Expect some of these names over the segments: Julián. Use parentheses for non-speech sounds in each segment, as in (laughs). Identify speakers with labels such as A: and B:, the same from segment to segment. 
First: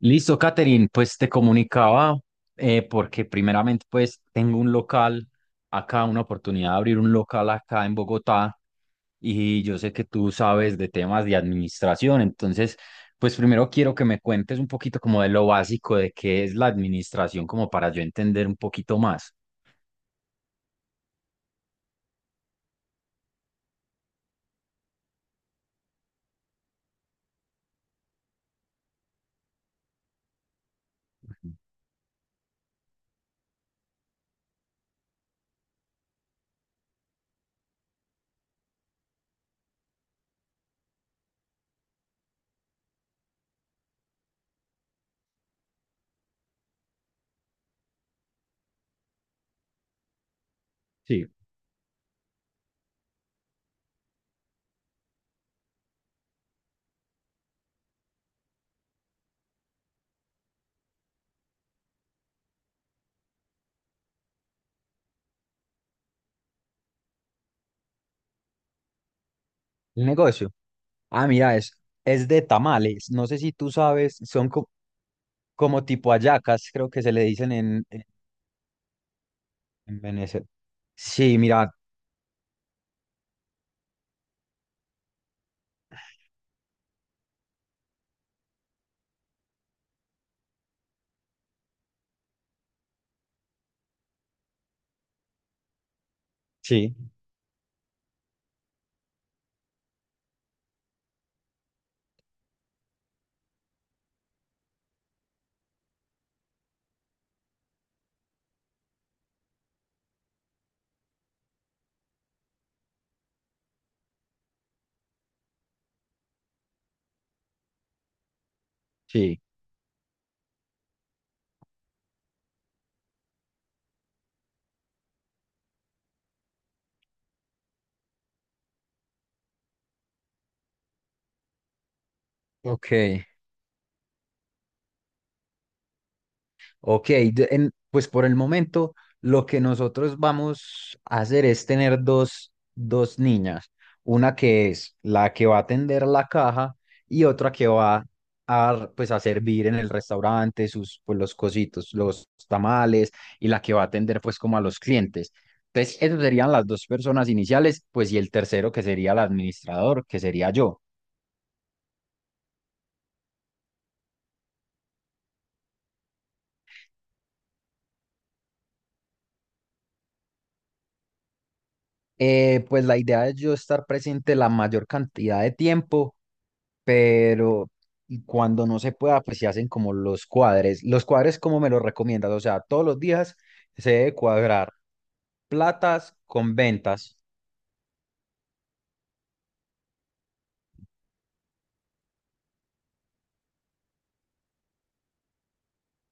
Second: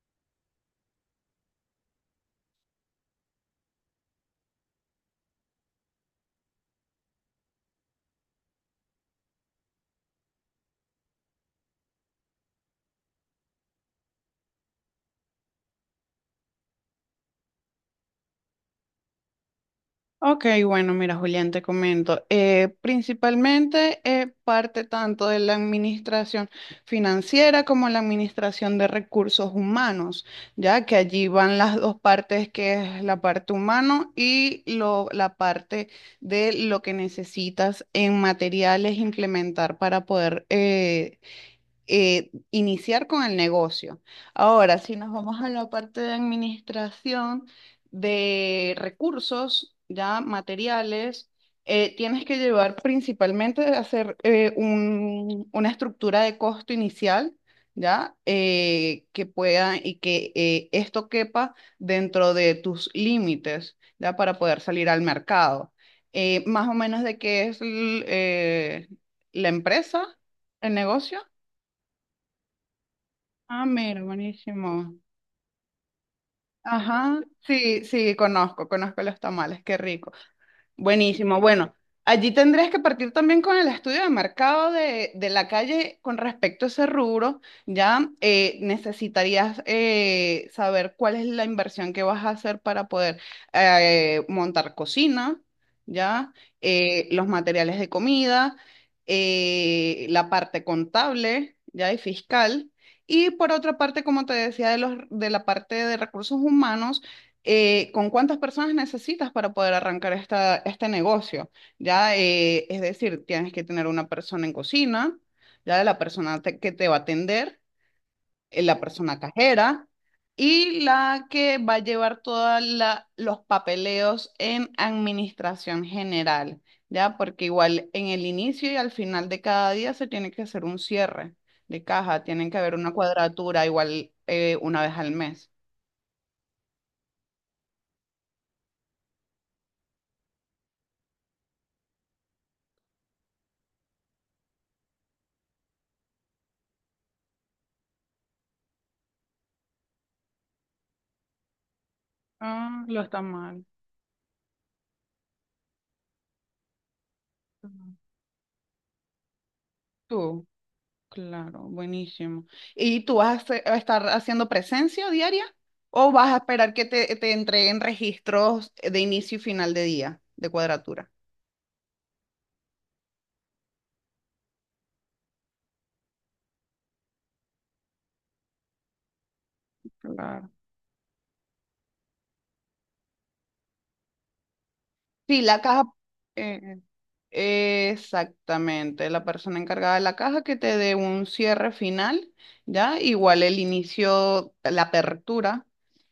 A: Listo, Catherine, pues te comunicaba porque primeramente pues tengo un local acá, una oportunidad de abrir un local acá en Bogotá y yo sé que tú sabes de temas de administración. Entonces, pues primero quiero que me cuentes un poquito como de lo básico de qué es la administración, como para yo entender un poquito más.
B: Ok, bueno, mira, Julián, te comento. Principalmente parte tanto de la administración financiera como la administración de recursos humanos, ya que allí van las dos partes, que es la parte humano y la parte de lo que necesitas en materiales implementar para poder iniciar con el negocio. Ahora, si nos vamos a la parte de administración de recursos, ya
A: Sí,
B: materiales, tienes que llevar principalmente a hacer una estructura de costo inicial, ya, que pueda y que esto quepa dentro de tus límites, ya, para poder salir al mercado. Más o menos de qué es la empresa,
A: el negocio.
B: el negocio.
A: Ah, mira, es de tamales. No sé si
B: Ah,
A: tú
B: mira,
A: sabes, son
B: buenísimo.
A: como tipo hallacas, creo que se
B: Ajá,
A: le dicen en,
B: sí,
A: en
B: sí, conozco, conozco los tamales, qué
A: En
B: rico.
A: Venecia. Sí,
B: Buenísimo.
A: mira,
B: Bueno, allí tendrías que partir también con el estudio de mercado de la calle con respecto a ese rubro. Ya necesitarías saber cuál es la inversión que vas a hacer para poder montar cocina, ya
A: sí,
B: los materiales de comida, la parte contable, ya y fiscal. Y por otra parte, como te decía, de la parte de recursos humanos, ¿con cuántas personas necesitas para poder arrancar este negocio? Ya, es decir, tienes que tener una persona en cocina, ya de la persona que te va a atender la persona
A: sí.
B: cajera y la que va a llevar todos los papeleos en administración general, ¿ya? Porque igual en el inicio y al final de cada día se tiene que hacer un cierre de caja, tienen que haber una
A: Ok,
B: cuadratura igual una vez al mes.
A: ok. Pues por el momento lo que nosotros vamos a hacer es tener dos niñas. Una que es la que va a atender la caja y otra que va a, pues, a servir en el restaurante sus, pues, los cositos, los
B: Ah, lo
A: tamales,
B: está
A: y la
B: mal.
A: que va a atender pues como a los clientes. Entonces, esas serían las dos personas
B: Está
A: iniciales,
B: mal.
A: pues, y el tercero que sería el administrador, que
B: Tú.
A: sería yo.
B: Claro, buenísimo. ¿Y tú vas a, a estar haciendo presencia diaria o vas a esperar que te entreguen registros de inicio y final de día de cuadratura?
A: Pues la idea es yo estar presente la mayor cantidad de tiempo, pero y cuando no se pueda, pues se hacen como los
B: Claro.
A: cuadres. Los cuadres, ¿cómo me los recomiendas? O sea, ¿todos los días se debe cuadrar
B: Sí, la caja,
A: platas con ventas?
B: eh, exactamente, la persona encargada de la caja que te dé un cierre final, ¿ya? Igual el inicio, la apertura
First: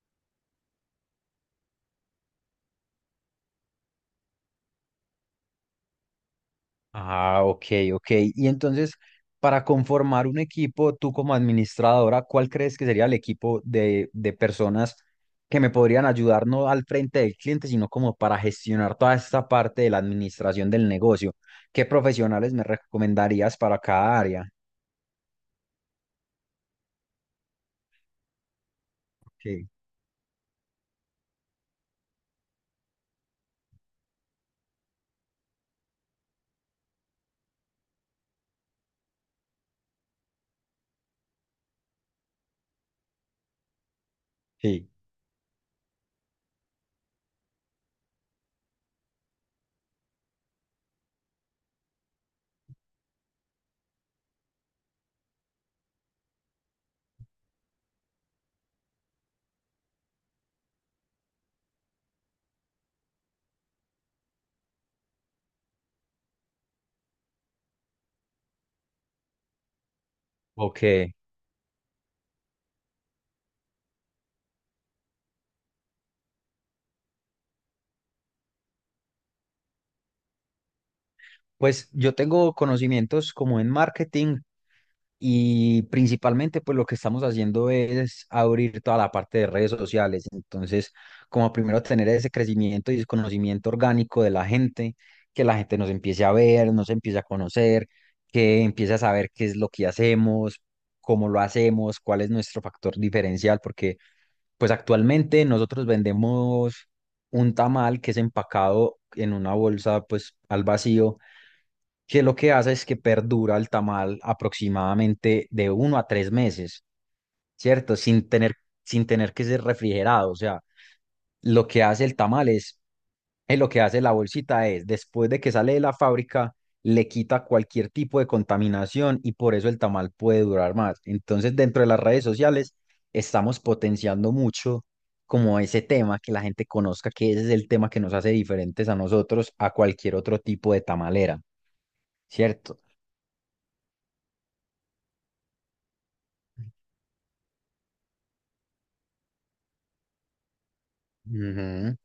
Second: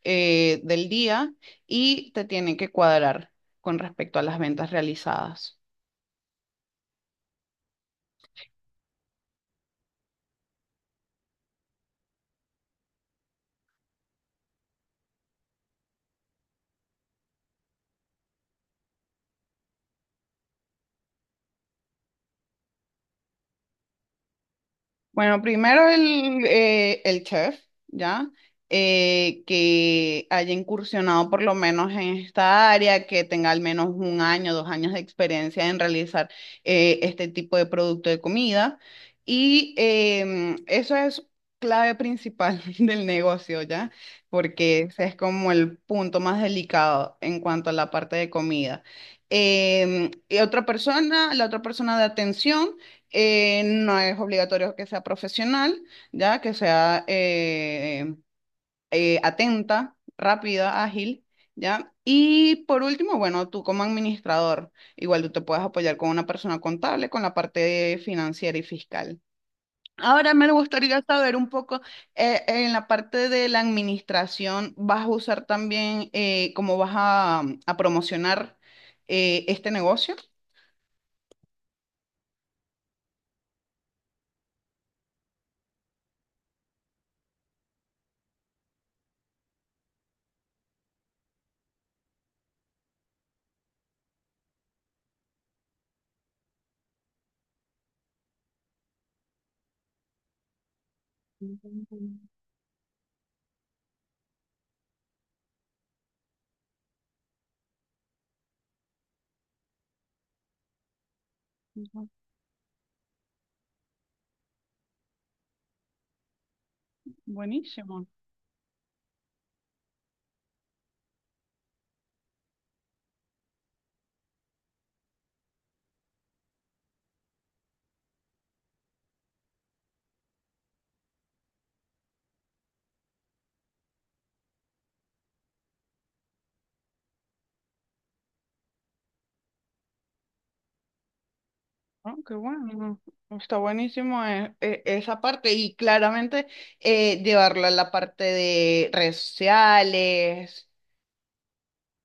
B: del día y te tienen que cuadrar con respecto a las ventas realizadas.
A: Ah, ok, ok. Y entonces, para conformar un equipo, tú como administradora, ¿cuál crees que sería el equipo de personas que me podrían ayudar no al frente del cliente, sino como para gestionar toda esta parte de la administración del negocio? ¿Qué profesionales me recomendarías para cada área?
B: Bueno, primero el chef, ¿ya?
A: Ok,
B: Que haya incursionado por lo menos en esta área, que tenga al menos un año, dos años de experiencia en realizar este tipo de producto de comida. Y eso es clave principal (laughs) del negocio, ¿ya? Porque
A: sí,
B: ese es como el punto más delicado en cuanto a la parte de comida. Y otra persona, la otra persona de atención. No es obligatorio que sea profesional, ya que sea atenta, rápida, ágil, ya. Y por último, bueno, tú como administrador, igual tú te puedes apoyar con una persona contable, con la parte financiera y fiscal. Ahora me gustaría
A: ok.
B: saber un poco, en la parte de la administración, ¿vas a usar también cómo vas a promocionar este negocio?
A: Pues yo tengo conocimientos como en marketing, y principalmente, pues lo que estamos haciendo es abrir toda la parte de redes sociales. Entonces, como primero tener ese crecimiento y ese conocimiento orgánico de la gente, que la gente nos empiece a ver, nos empiece a conocer, que empiece a saber qué es lo que hacemos, cómo lo
B: Ujú,
A: hacemos, cuál es nuestro factor diferencial, porque pues actualmente nosotros vendemos un tamal que es empacado en una bolsa, pues al vacío,
B: ujú.
A: que lo que hace es que perdura el tamal aproximadamente de 1 a 3 meses, ¿cierto?
B: Buenísimo.
A: Sin tener que ser refrigerado. O sea, lo que hace el tamal es, lo que hace la bolsita es, después de que sale de la fábrica, le quita cualquier tipo de contaminación, y por eso el tamal puede durar más. Entonces, dentro de las redes sociales, estamos potenciando mucho como ese tema, que la gente conozca que ese es el tema que nos hace diferentes a nosotros, a cualquier otro tipo de tamalera,
B: Ah, qué
A: ¿cierto?
B: bueno, está buenísimo esa parte y claramente llevarlo a la parte de redes sociales.
A: Ujú.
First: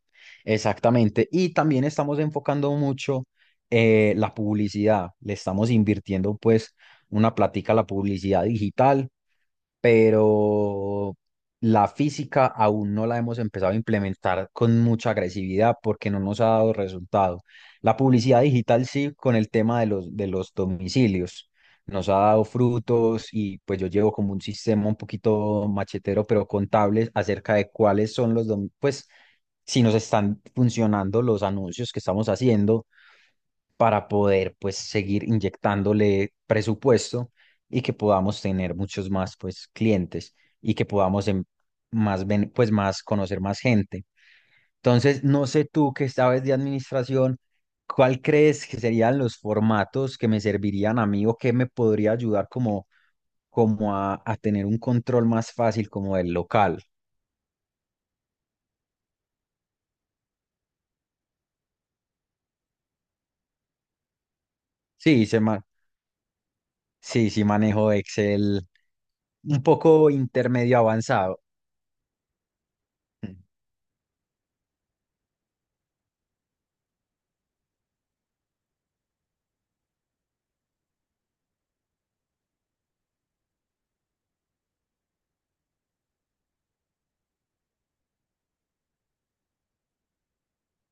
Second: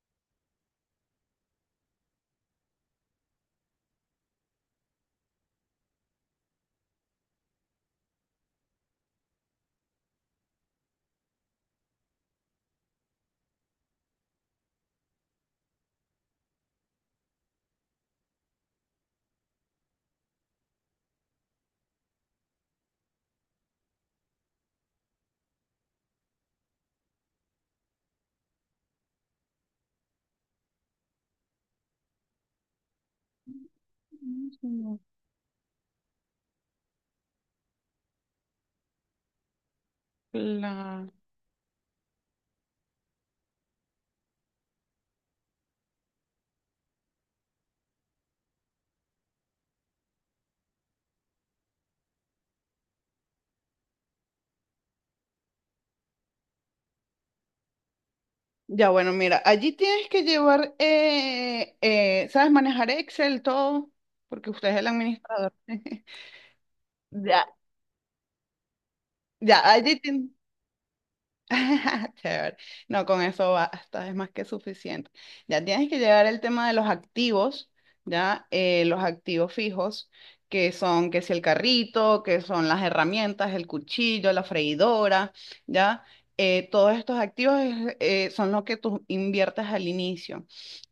A: Exactamente. Y también estamos enfocando mucho la publicidad. Le estamos invirtiendo pues una plática a la publicidad digital, pero la física aún no la hemos empezado a implementar con mucha agresividad porque no nos ha dado resultado. La publicidad digital sí, con el tema de los, domicilios. Nos ha dado frutos, y pues yo llevo como un sistema un poquito machetero, pero contable, acerca de cuáles son los, pues, si nos están funcionando los anuncios que estamos haciendo, para poder pues
B: Buenísimo.
A: seguir inyectándole presupuesto y que podamos tener muchos más pues clientes, y que
B: La-
A: podamos pues más, conocer más gente. Entonces, no sé, tú que sabes de administración, ¿cuál crees que serían los formatos que me servirían a mí, o que me podría ayudar como como a tener un control más fácil como del local?
B: Ya bueno, mira, allí tienes que llevar, ¿sabes manejar Excel, todo? Porque usted es el
A: Sí,
B: administrador. (laughs)
A: sí, sí
B: Ya,
A: manejo Excel
B: ya,
A: un
B: allí,
A: poco intermedio avanzado.
B: (laughs) chévere. No, con
A: Mm.
B: eso basta, es más que suficiente. Ya tienes que llegar el tema de los activos, ya los activos fijos, que son, que si el carrito, que son las herramientas, el cuchillo, la freidora, ya. Todos estos activos son lo que tú inviertes al inicio.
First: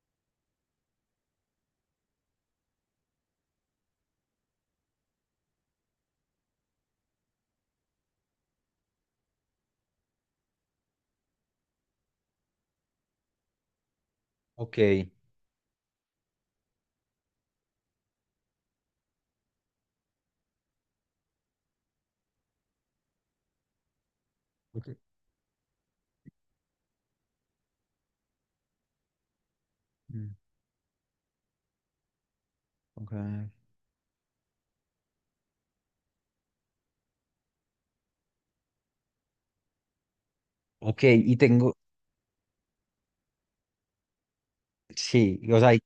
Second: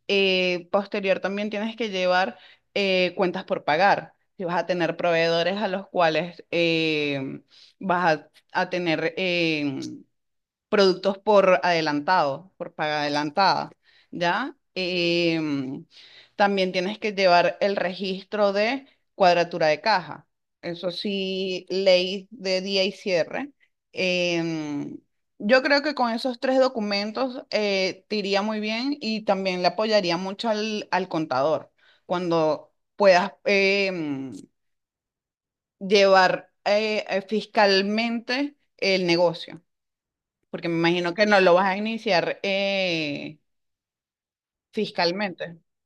B: Posterior también tienes que llevar cuentas por pagar. Si vas a tener proveedores a los cuales vas a tener productos por adelantado, por paga adelantada, ¿ya?
A: Ok.
B: Em, también tienes que llevar el registro de cuadratura de caja. Eso sí, ley de día y cierre.
A: Ok.
B: Em, yo creo que con esos tres documentos te iría muy bien y también le apoyaría
A: Mm,
B: mucho al contador cuando
A: ok.
B: puedas em, llevar fiscalmente el negocio. Porque me
A: Ok,
B: imagino que
A: y
B: no lo vas
A: tengo,
B: a iniciar
A: sí, o
B: fiscalmente.
A: sea,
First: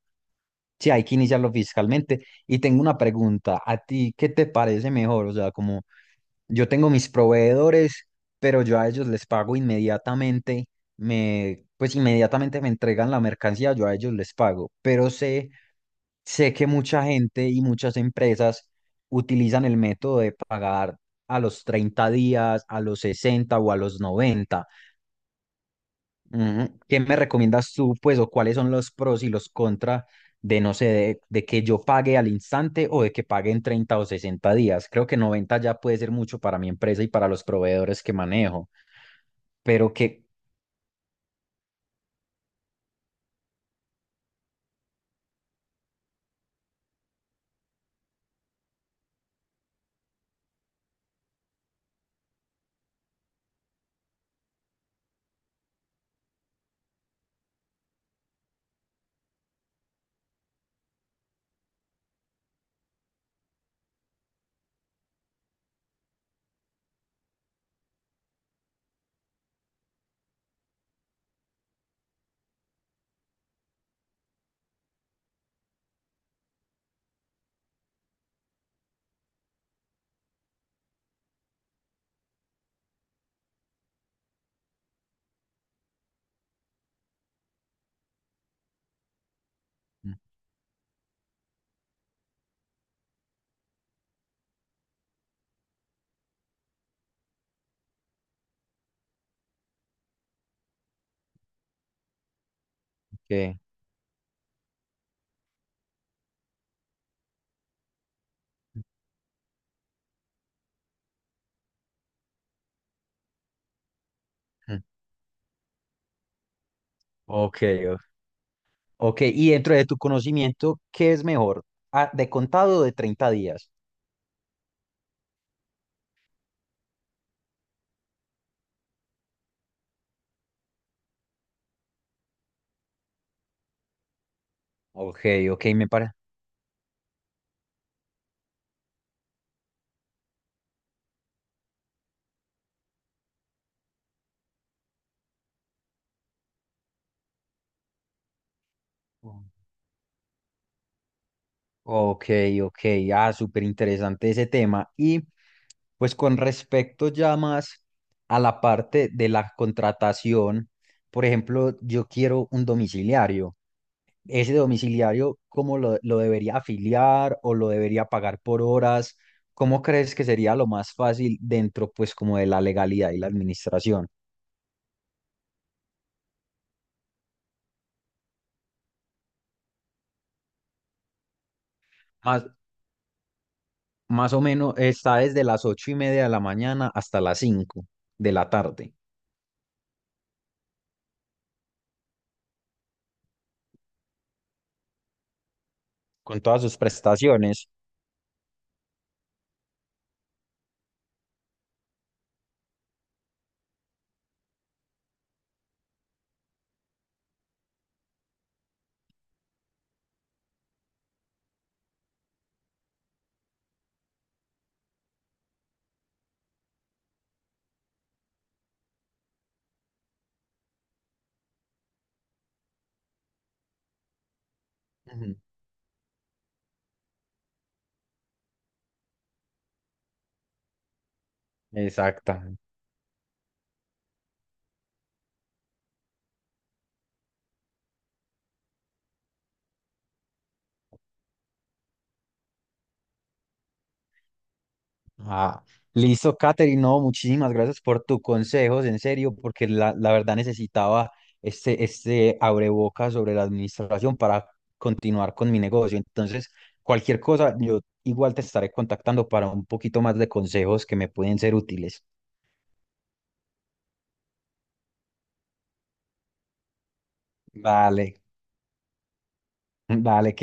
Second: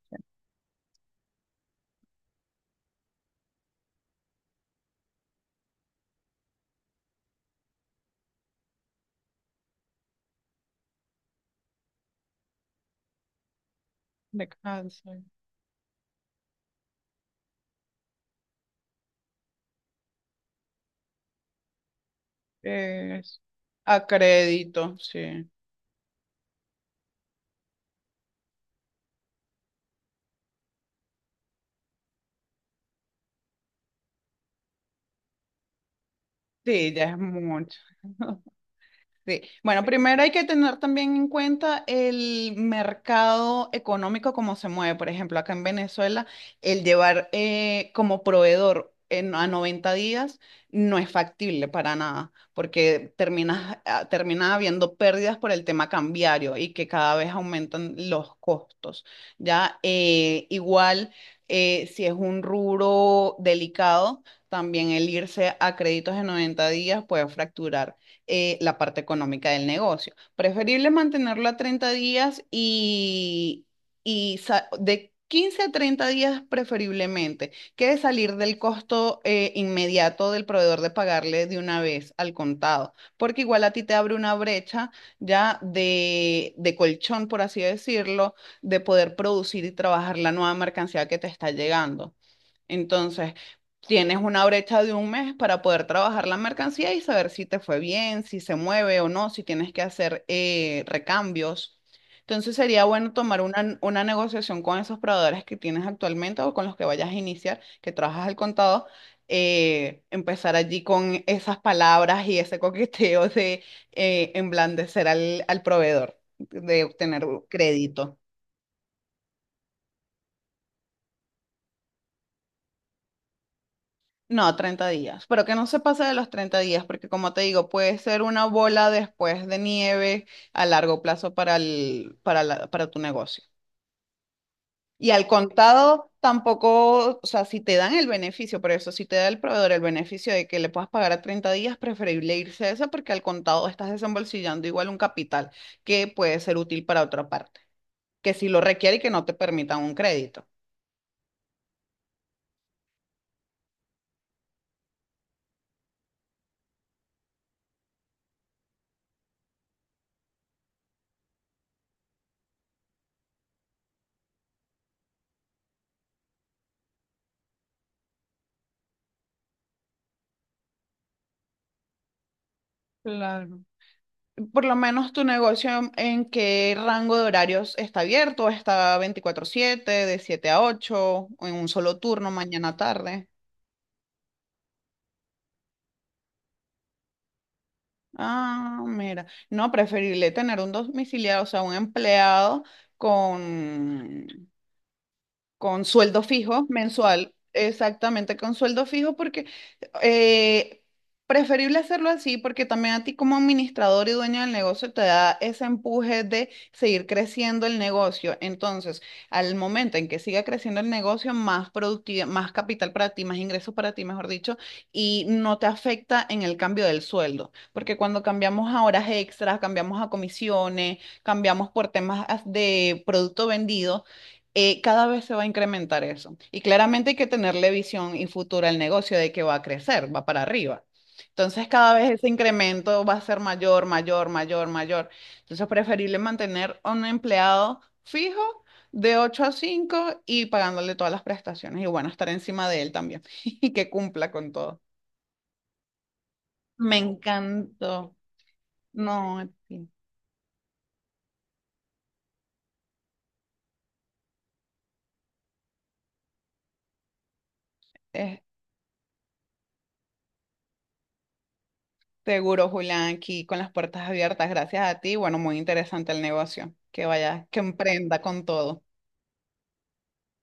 A: sí, hay que iniciarlo fiscalmente. Y tengo una pregunta, ¿a ti qué te parece mejor? O sea, como yo tengo mis proveedores, pero yo a ellos les pago inmediatamente, me, pues inmediatamente me entregan la mercancía, yo a ellos les pago,
B: Descanso.
A: pero sé... Sé que mucha gente y muchas empresas utilizan el método de pagar a los 30 días, a los
B: Es
A: 60 o a los
B: a
A: 90.
B: crédito, sí.
A: Ujú. ¿Qué me recomiendas tú, pues, o cuáles son los pros y los contra de, no sé, de, que yo pague al instante, o de que pague en 30 o 60 días? Creo que 90 ya puede ser mucho para mi
B: Sí,
A: empresa
B: ya
A: y
B: es
A: para los
B: mucho.
A: proveedores que
B: (laughs)
A: manejo,
B: Sí. Bueno,
A: pero
B: primero
A: que...
B: hay que tener también en cuenta el mercado económico, cómo se mueve. Por ejemplo, acá en Venezuela, el llevar como proveedor a 90 días no es factible para nada, porque terminas, ah, termina habiendo pérdidas por el tema cambiario y que cada vez aumentan los costos. Ya, eh, igual, si es un rubro delicado, también el irse a créditos de 90 días puede fracturar la parte económica del negocio. Preferible mantenerlo a 30 días y de 15 a 30 días preferiblemente, que salir del costo inmediato del proveedor de pagarle de una vez al contado, porque igual a ti te abre una brecha ya de colchón, por así decirlo, de poder producir y
A: Mm,
B: trabajar la nueva mercancía que te está llegando. Entonces, tienes una brecha de un mes para poder trabajar la mercancía y saber si te fue bien, si se mueve o no, si tienes que hacer recambios. Entonces, sería bueno tomar
A: que-
B: una negociación con esos proveedores que tienes actualmente o con los que vayas a iniciar, que trabajas al contado. Empezar allí con esas palabras y ese coqueteo de
A: mm,
B: emblandecer al proveedor, de obtener
A: ok,
B: crédito.
A: ok. Y dentro de tu conocimiento, ¿qué es mejor? Ah, ¿de contado o de 30 días?
B: No, 30 días, pero que no se pase de los 30 días, porque como te digo, puede ser una bola después de nieve a largo plazo para para tu negocio. Y
A: Ok,
B: al
A: ok, me
B: contado
A: parece.
B: tampoco, o sea, si te dan el beneficio, pero eso, si te da el proveedor el beneficio de que le puedas pagar a 30 días, preferible irse a esa porque al contado estás desembolsillando igual un capital que puede ser útil para otra parte, que si lo requiere y que no te permitan un crédito.
A: Ok, ok, ah, súper interesante ese tema. Y pues con respecto ya más a la parte de la contratación, por ejemplo, yo quiero un domiciliario. ¿Ese domiciliario cómo lo debería afiliar, o lo debería pagar por horas? ¿Cómo crees que sería lo más fácil dentro, pues, como de la legalidad y la
B: Claro.
A: administración?
B: Por lo menos tu negocio, ¿en qué rango de horarios está abierto? ¿Está veinticuatro siete, de 7 a 8, o en un solo turno,
A: Más,
B: mañana tarde?
A: más o menos está desde las 8:30 de la mañana hasta las cinco de la
B: Ah,
A: tarde,
B: mira, no, preferible tener un domiciliado, o sea, un empleado con, con sueldo
A: con todas
B: fijo
A: sus
B: mensual,
A: prestaciones.
B: exactamente con sueldo fijo, porque eh, preferible hacerlo así, porque también a ti como administrador y dueño del negocio te da ese empuje de seguir creciendo el negocio. Entonces, al momento en que siga creciendo el negocio, más productividad, más capital para ti, más ingresos para ti, mejor dicho, y no te afecta en el cambio del sueldo, porque cuando cambiamos a horas extras, cambiamos a comisiones, cambiamos por temas de producto vendido cada vez se
A: Ujú.
B: va a incrementar eso. Y claramente hay que tenerle visión y futura al negocio de que va a crecer, va para arriba. Entonces, cada vez ese
A: Exactamente.
B: incremento va a ser mayor, mayor, mayor, mayor. Entonces, preferible mantener a un empleado fijo de 8 a 5 y pagándole todas las prestaciones. Y bueno, estar encima de él también (laughs) y que cumpla con todo.
A: Ah, listo, Katherine.
B: Me
A: No, muchísimas gracias por
B: encantó.
A: tus consejos, en serio,
B: No, en
A: porque
B: fin,
A: la verdad necesitaba este abreboca sobre la administración para continuar con mi negocio. Entonces, cualquier cosa, yo igual
B: es
A: te estaré contactando para un poquito más de consejos que me pueden ser útiles.
B: seguro, Julián, aquí con las puertas abiertas, gracias a ti. Bueno, muy interesante el negocio. Que vaya, que emprenda
A: Vale,
B: con todo.
A: (laughs) vale,